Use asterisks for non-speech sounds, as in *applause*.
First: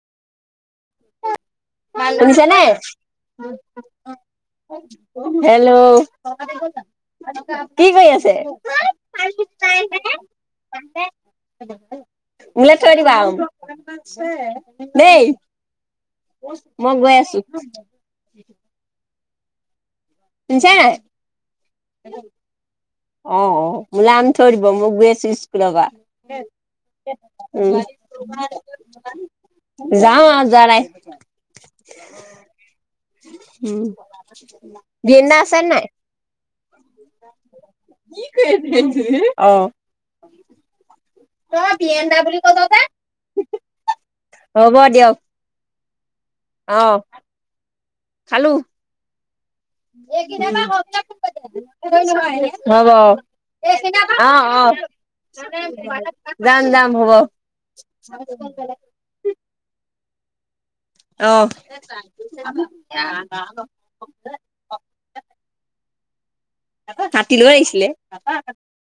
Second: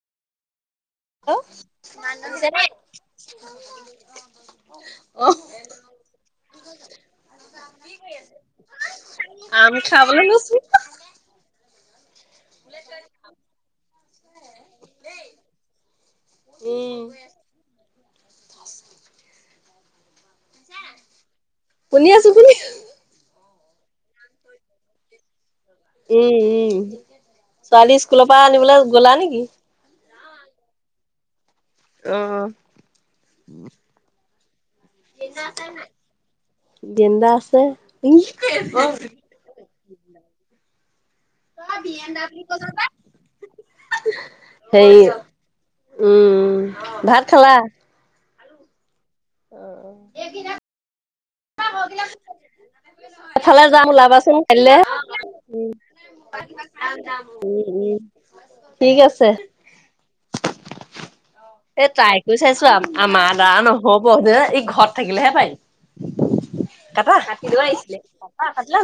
অ শুনিছে নাই হেল্ল' কি কৰি আছে। আম খাবলৈ লৈছো হব হা। মোলে থৈ দিবা আৰু দেই। মই গৈ আছোঁ *unintelligible* শুনি আছো শুনিছ অঁ অঁ জোলাই আনি থৈ দিব মোৰ গৈচিচ উম উম উম, ছোৱালী স্কুলৰ পৰা আনিবলৈ গলা নিকি যাওঁ আৰু যোৱা নাই। অ উম আ *inaudible* জিন্দা আছে। কি কয় এইবিলাক আপুনি? অ ' হব হেৰি দিয়ক। উম অ', ভাত খালা? খালো। *inaudible* হব অ এফালে যাম -অ ওলাবাচোন কাইলে উম যাম যাম হব। উম উম অ', এ তাই কৈ চাইছো আমাৰ দাৰা নহ' ব দে ই ঘৰত থাকিলেহে পাৰি। তাপা কাটি লোৱা আহিছিলে কাতি ল'